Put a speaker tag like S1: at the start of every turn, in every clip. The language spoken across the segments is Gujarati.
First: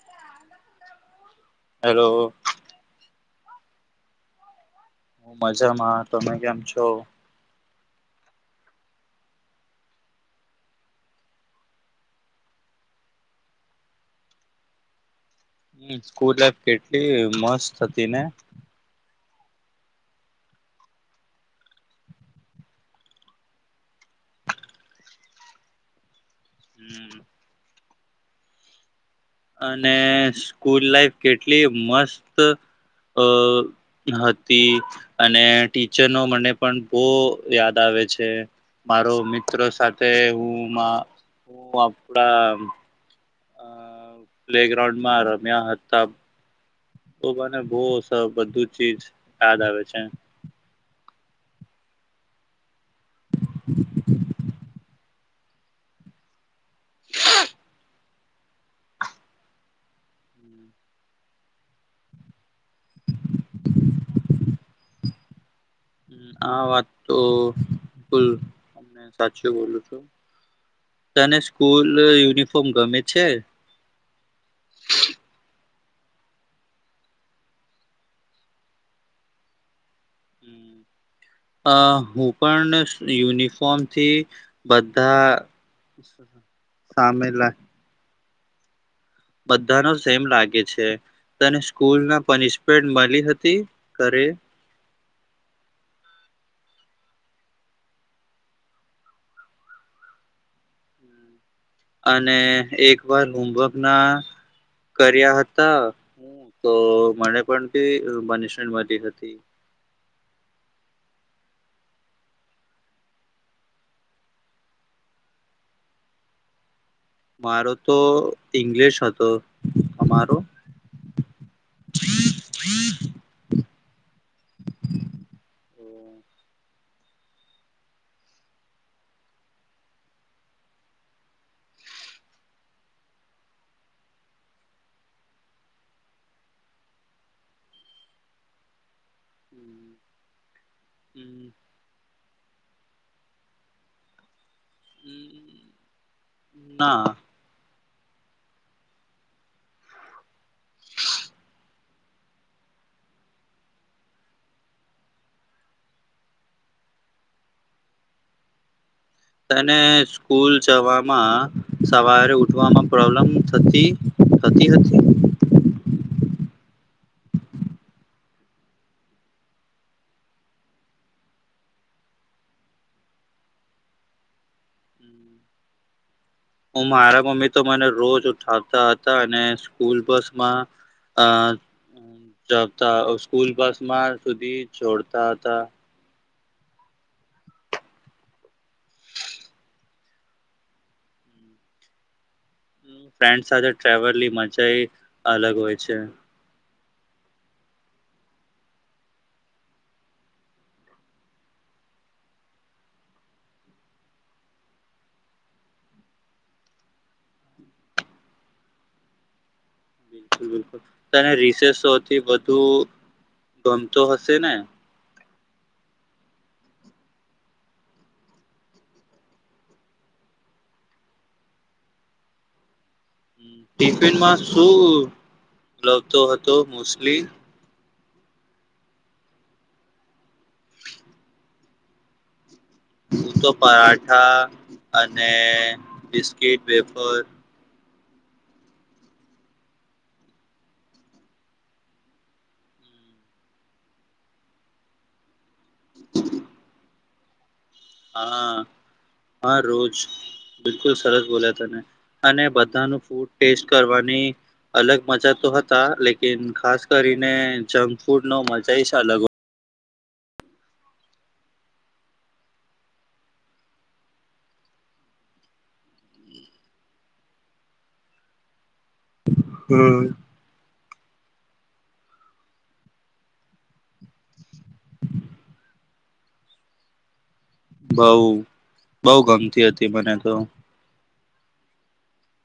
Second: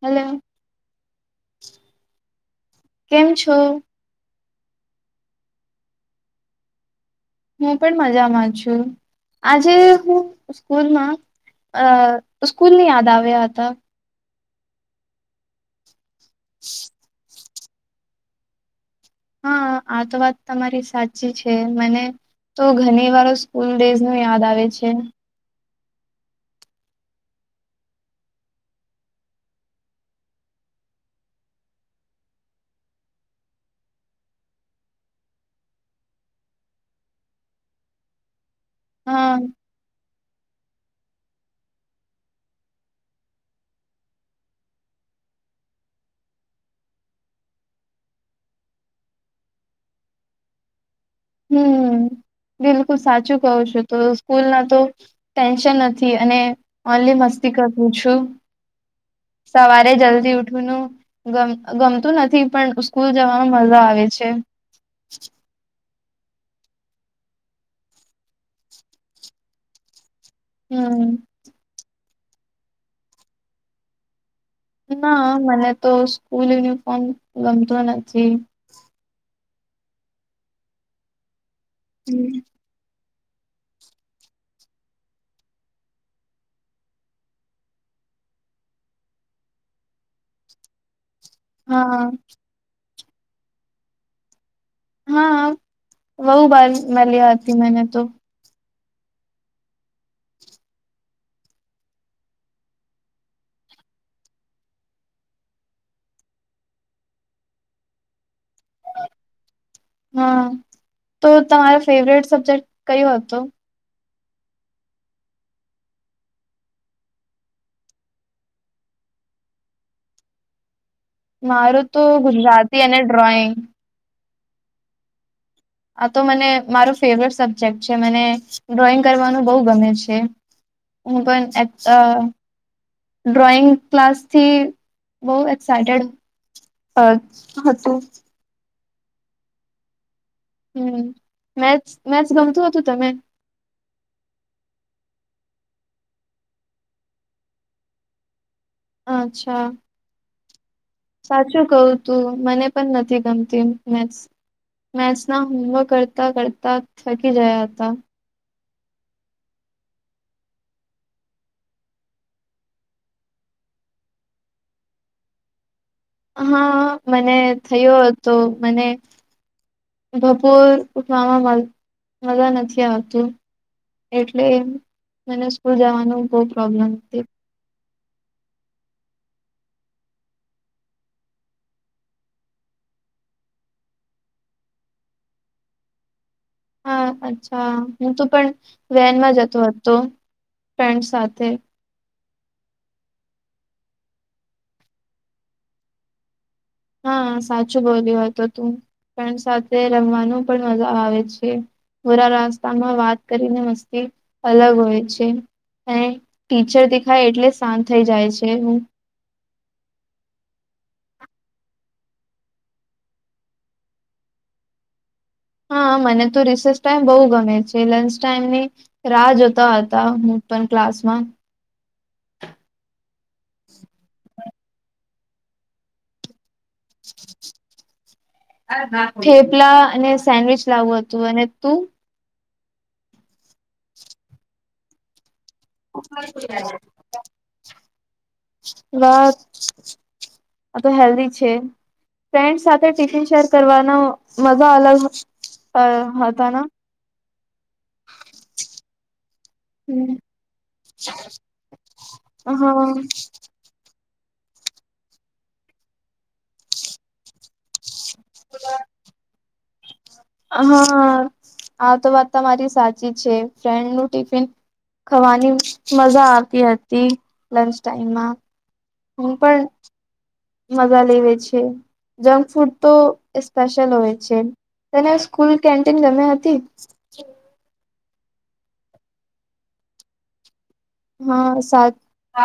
S1: હલો
S2: હેલો
S1: કેમ છો?
S2: હું મજામાં તમે કેમ છો?
S1: હું પણ મજામાં છું આજે હું સ્કૂલમાં. અ સ્કૂલ ની યાદ આવ્યા હતા.
S2: સ્કૂલ લાઈફ કેટલી મસ્ત હતી ને!
S1: હા આ તો વાત તમારી સાચી છે મને તો ઘણી વાર સ્કૂલ ડેઝ ન યાદ આવે છે.
S2: હમ. અને સ્કૂલ લાઈફ કેટલી મસ્ત અ હતી અને ટીચરનો મને પણ બહું યાદ આવે. આવે છે. મારો
S1: હા
S2: મિત્રો સાથે હું હું આપણા અ પ્લે ગ્રાઉન્ડ માં રમ્યા હતા. તો મને બો બધું ચીજ યાદ આવે છે.
S1: હમ્મ બિલકુલ સાચું કવ છું તો સ્કૂલ ના તો ટેન્શન નથી અને ઓનલી મસ્તી કરું છું સવારે જલ્દી દેવઠ
S2: હમ
S1: ન ગમ ગમતું નથી પણ સ્કૂલ જવાનો મજા આવે છે.
S2: આ વાત તો બુલ અમને સાચી બોલું છું.
S1: હમ
S2: તને સ્કૂલ યુનિફોર્મ ગમે છે?
S1: ના મને તો સ્કૂલ યુનિફોર્મ ગમતું નથી.
S2: હ અ હું
S1: હમ.
S2: પણ યુનિફોર્મ થી બધા સામે લ બધાનો સેમ લાગે છે તને સ્કૂલ
S1: હા
S2: ના પનિશમેન્ટ લી હતી ઘરે?
S1: હા વહુ બાર મે લ આતી મેને તો
S2: અને એક વાર હોમવર્ક ના કર્યા હતા તો મને પણ કે પનિષમેન્ટ મળી હતી
S1: હા તો તમારો ફેવરેટ સબ્જેક્ટ કયો હતો?
S2: મારો તો ઇંગ્લિશ હતો અમારો
S1: મારું તો ગુજરાતી અને ડ્રોઈંગ. આ તો મને મારો ફેવરેટ સબ્જેક્ટ છે મને ડ્રોઈંગ કરવાનું બહુ ગમે છે. હું પણ એ ડ્રોઈંગ ક્લાસ થી બહ એક્સાયટેડ અ હતું
S2: હમ્મ
S1: હમ્મ મેથસ મેથસ ગમતું હતું તમે
S2: ના
S1: અચ્છા સાચું કવું તું મને પણ નથી ગમતી મેસ મેસના હોમવર્ક કરતા કરતા થકી જયાતા
S2: અનેને સ્કૂલ જવામાં સવારે ઉઠવામાં પ્રોબ્લમ થતી સતીતી
S1: હા મને થયો હતો મને ભપોર ઉઠવામાં મજા નથી આવતું એટલે મને સ્કૂલ જવાનું બહુ
S2: હું
S1: પ્રોબ્લેમ
S2: મારા
S1: હતી.
S2: મમ્મી તો મને રોજ ઉઠાવતા હતા અને સ્કૂલ બસમાં અ તા સ્કૂલ બસ માં સુધી છોડતા હતા
S1: હા અચ્છા હું તો પણ વેનમાં જતો હતો હતો ફન્ડ સાથે
S2: ફ્રેન્ડ સાથે ટ્રાવલની મજા એ અલગ હોય છે
S1: હા સાચું બોલ્યું હત તું. પણ સાથે રમવાનું પણ મજા આવે છે. ભોરા રસ્તામાં વાત કરીને મસ્તી અલગ હોય છે. હ ટીચર દેખાય એટલે શાંત થઈ જાય છે હું.
S2: બિલકુલ બિલકુલ તને રીસે સોથી વધુ ગમતો હશે ને?
S1: હા મને તો રિસેસ ટાઈમ બહુ ગમે છે લંચ ટાઈમ ની રાહ જોતા હતા પણ ક્લાસમાં
S2: ટિફિનમાં શું લગતો હતો મોસ્ટલી
S1: થેપલા અને સેન્ડવીચ લાવું હતું અને તું
S2: હું તો પરાઠા અને બિસ્કીિટ વેફર
S1: વાત આ તો હેલ્ધી છે. ફ્રેન્ડ સાથે ટિફિન શેર કરવાનો મજા અલગ અ હતાના
S2: હા હા રોજ
S1: ન?
S2: બિલકુલ સરસ બોલ્યા તને અને
S1: હા
S2: બધાનું ફૂડ ટેસ્ટ કરવાનું અલગ મજા તો હતા લેકન ખાસ કરીને ફૂડ નો મજા છે અગ
S1: હા આતો વાત તમારી સાચી છે ફ્રેન્ડ નું ટિફિન ખાવાની મજા આવતી હતી લંચ ટાઈમમાં હું પણ
S2: હમ
S1: મજા લેવે છે જંક ફૂડ તો સ્પેશલ હોય છે તને સ્કૂલ કેન્ટીન ગમ હતી
S2: બઉ બઉ ગમતી હતી મને તો
S1: હા સાચ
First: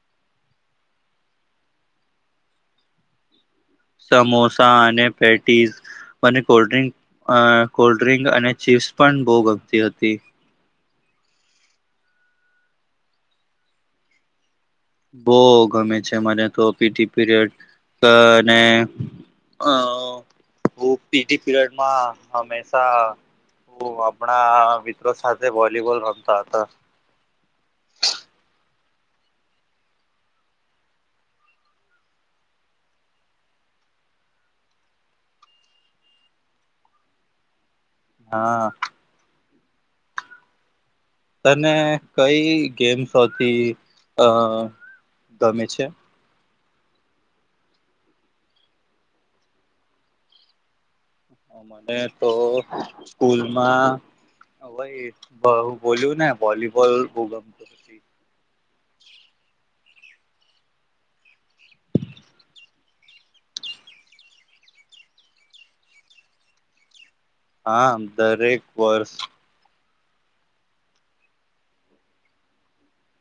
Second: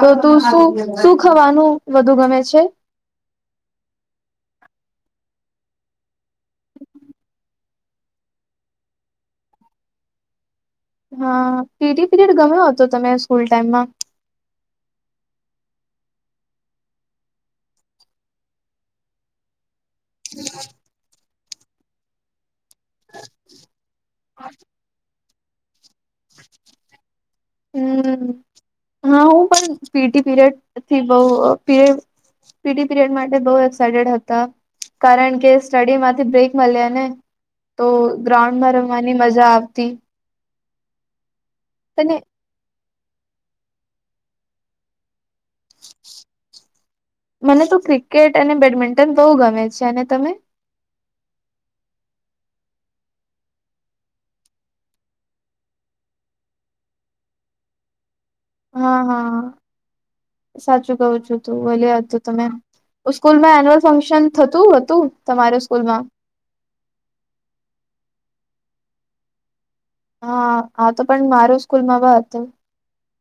S1: તો તું શું શું ખાવાનું વધુ ગમે છે
S2: સમોસા અને પેટીઝ મને કોલ્ડ્રંક અ કોલ્ડ ડ્રિક અને ચીપ્સ પણ બહુ ગમતી હતી
S1: હા પીડી પીરિયડ ગમ્યો હતો તમે સ્કૂલ ટાઈમમાં
S2: બહ ગમે છે મને તો પીટી પીરિયડ અ પીટી પડમાં હમેશા હ આપણા મિત્રો સાથે વોલીબોલ રમતા હતા
S1: હમ હા હું પણ પીટી પીરિયડ થી બહ પી પીડી પીરિયડ માટે બહુ એક્સાઈટેડ હતા કારણ કે સ્ટડી માંથી બ્રેક મળ્યા ને તો
S2: હા
S1: ગ્રાઉન્ડમાં રમવાની મજા આવતી
S2: તને
S1: અને
S2: કઈ ગેમ્સોથી અ ગમે છે
S1: મને તો ક્રિકેટ અને બેડમિન્ટન બહુ ગમે છે અને તમે
S2: હ મને તો સ્કૂલમાં ભાઈ હું બોલ્યું ને વોલીબોલ બુ ગમતોું
S1: હા, હા. સાચું કવું છું તું. એટલે હતું તમે હું સ્કૂલમાં એન્યુઅલ ફંક્શન થતું હતું, તમારે સ્કૂલમાં?
S2: હા, દરેક વર્ષ
S1: હા, આ તો પણ મારૂ સ્કૂલમાં બ હતું.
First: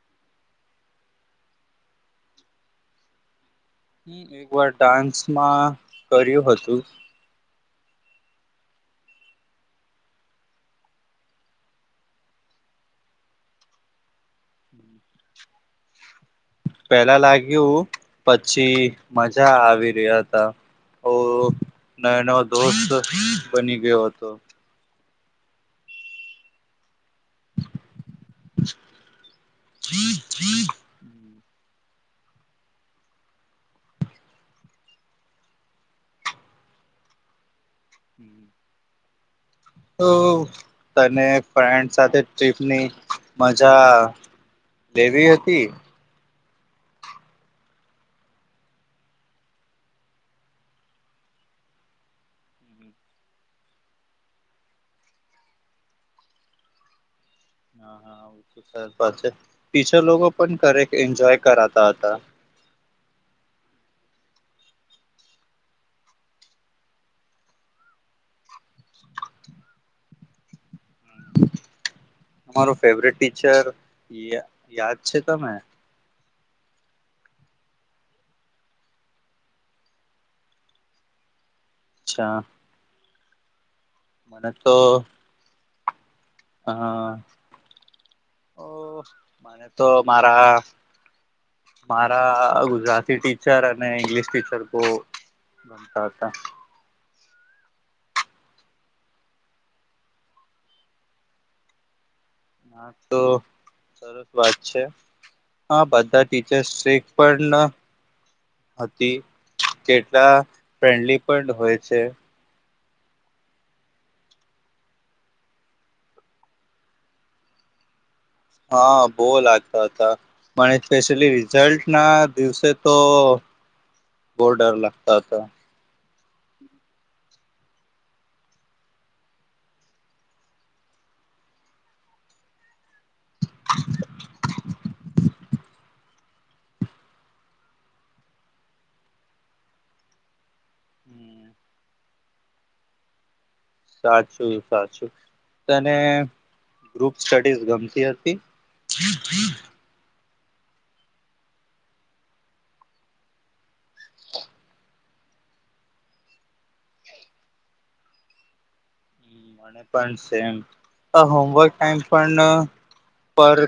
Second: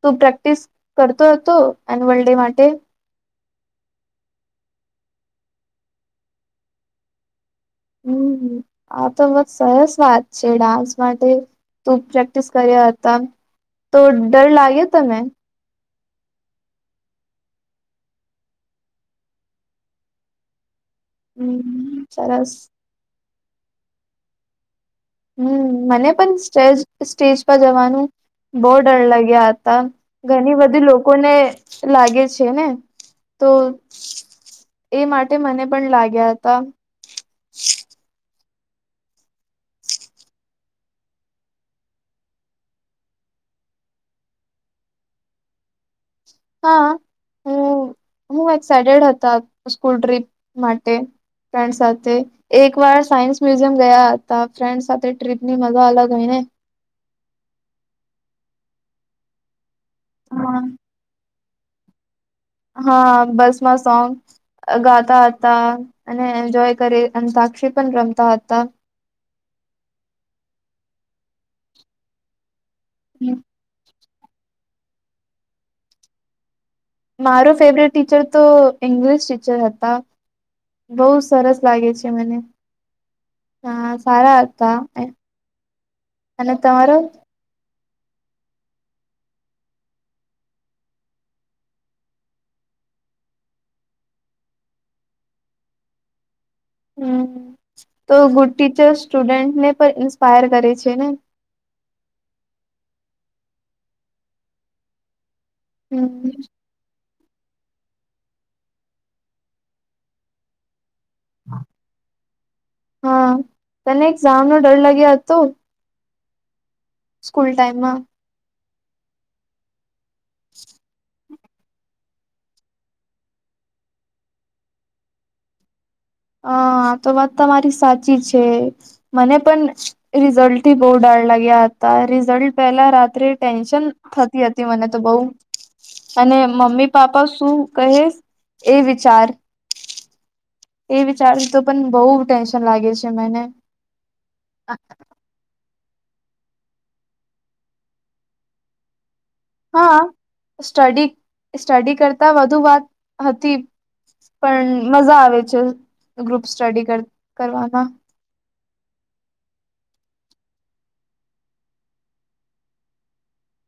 S1: તું પ્રેક્ટિસ કરતો હતો એન્યુઅલ ડે માટે?
S2: હમ, એક વાર ડાન્સમાં કર્યું હતું.
S1: અમ્મ. હમ્મ. આ તો બ સરસ વાત છે ડાન્સ માટે તું પ્રેક્ટિસ કર્યા હતા. તો ડર લાગ્યો તને?
S2: પેલા લાગ્યું પછી મજા આવી રહ્યા હતા. ઓ
S1: હમ
S2: નયા નવા
S1: સરસ
S2: દોસ્ત બની ગ્યો હતો.
S1: હમ્મ, મને પણ સ્ટેજ સ્ટેજ પર જવાનું બહુ ડર લાગ્યા હતા ઘણી બધી લોકોને લાગે છે ને તો એ માટે મને પણ લાગ્યા હતા
S2: ત ફન્ડ સાથે ટપની મજા લેવી હતી
S1: હા હમ હ એક્સાઈટેડ હતા સ્કૂલ ટ્રીપ માટે ફ્રેન્ડ સાથે એક વાર સાયન્સ મ્યુઝિયમ ગયા હતા ફ્રેન્ડ સાથે ટ્રીપની મજા અલગ હોય ને [inaudible]
S2: હા હા સર વાત છે પીછા લોકો પણ ઘરે એન્જોય કરાતા હતા
S1: હા, બસમાં સોંગ ગાતા હતા અને એન્જોય કરી અને સાક્ષી પણ રમતા હતા.
S2: તમારો ફેવરેટ ટીચર યા-યાદ છે તમે?
S1: મારો ફેવરેટ ટીચર તો ઇંગ્લિશ ટીચર હતા. બોઉ સરસ લાગે છે મને.
S2: અચ્છા
S1: હા, સારા
S2: મને
S1: હતા.
S2: તો
S1: અને તમારો?
S2: ઓ મને તો મારા મારા ગુજરાતી ટીચર અને ઇંગ્લિશ ટીચર બો તા હતા.
S1: હમ્મ, તો ગુડ ટીચર સ્ટુડન્ટને પર ઇન્સ્પાયર કરે છે ને?
S2: હા, તો સરસ વાત છે. હા, બધા
S1: હમ
S2: ટીચર્સ એ પન હતી. કેટલા ફ્રેન્ડલી પડ હોય છે.
S1: હા, તને એક જામનો ડર લાગ્યો હતો? સ્કૂલ ટાઈમમાં?
S2: હા, બો લાગ્યો હતો. મને સ્પેશલી જલ્ટના દિવસે તો બો ડર લાગતો હતો. [inaudible]
S1: હા, તો વાત તમારી સાચી છે. મને પણ રિઝલ્ટથી બો ડાર લાગ્યા તા રિઝલ્ટ પેલા રાત્રે ટેન્શન થતી હતી મને તો બોઉ. અને મમ્મી પાપા શું કહે એ વિચાર એ વિચાર તો પણ બોઉ ટેન્શન લાગે છે મને.
S2: સાચું. સાચું. તને ગ્રુપ સ્ટડીઝ ગમતી હતી?
S1: હા, સ્ટડી સ્ટડી કરતા વધુ વાત હતી. પણ મજા આવે છે ગ્રુપ સ્ટડી કર-કરવાના.
S2: પન સે એમ. પ હોમવર્ક ટાઈમ પણ પર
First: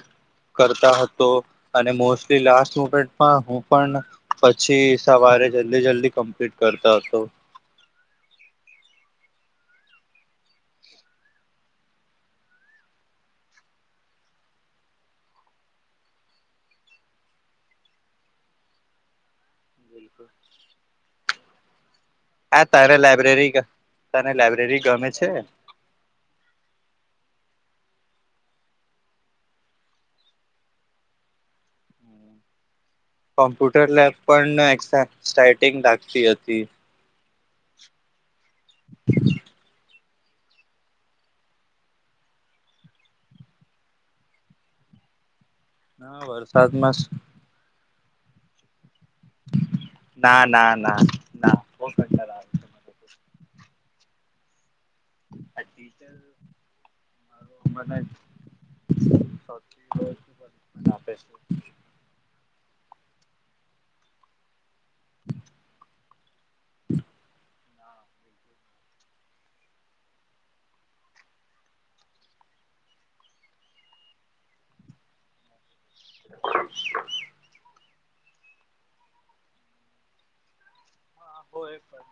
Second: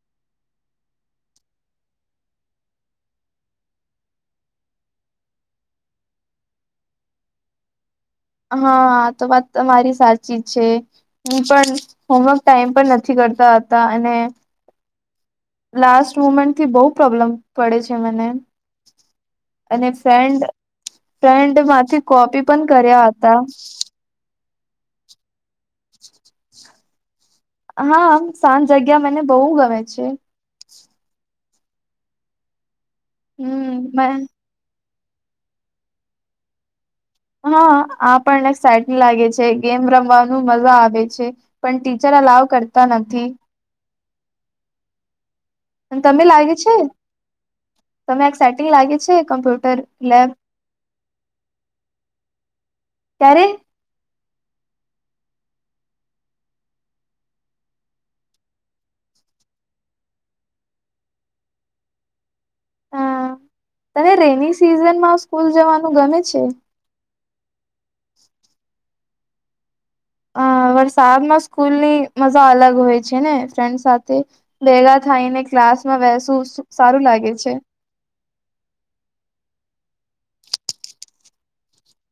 S2: કરતા હતો અને મોસ્ટલી લાસ્ટ મુમેન્ટમાં હું પણ પછી સવારે જલ્દી જલ્દી કમ્પ્લીટ કરતા હતો.
S1: [inaudible] હા તો વાત તમારી સાચી છે હું પણ હોમવર્ક ટાઈમ પણ નથી કર કરતા હતા અને લાસ્ટ મુમેન્ટથી બહુ પ્રોબ્લેમ પડે છે મને. અને ફ્રેન્ડ ફ્રેન્ડ માંથી કોપી પણ કર્યા હતા.
S2: રી ગામે છે.
S1: [inaudible] હા સાજ જગ્યા મને બહુ ગમે છે.
S2: કોમ્પ્યુટર લેબ
S1: હમ
S2: પણ સટિંગ લાગતી હતી.
S1: હા આ પણસાટ લાગે છે ગેમ રમવાનું હમ મલવા આવે છે પણ ટીચર અલાવ કરતા નથી. અને
S2: ના
S1: તમે લાગે છે?
S2: વરસાદમાં
S1: તમે આજ સેટિંગ લાગે છે કમ્પ્યુટર લેબ?
S2: ના ના ના ના બહુ કંટાળો આવે છે
S1: તારે?
S2: [unintelligible] [unintelligible]
S1: હા. તને રેની સિઝનમાં સ્કૂલ જવાનું ગમે છે? [inaudible] વરસાદમાં સ્કૂલની મજા અલગ હોય છે ને? ફ્રેન્ડ સાથે ભેગા થાયને ક્લાસ હવે આ સુ-સુ-સારું લાગે છે.
S2: હોય પણ.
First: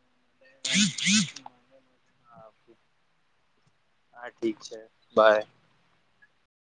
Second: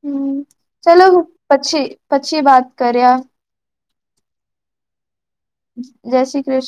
S1: હમ ચલો હું પછી પછી વાત કર્યા.
S2: હા ઠીક છે બાય.
S1: જય શ્રી કૃષ્ણ.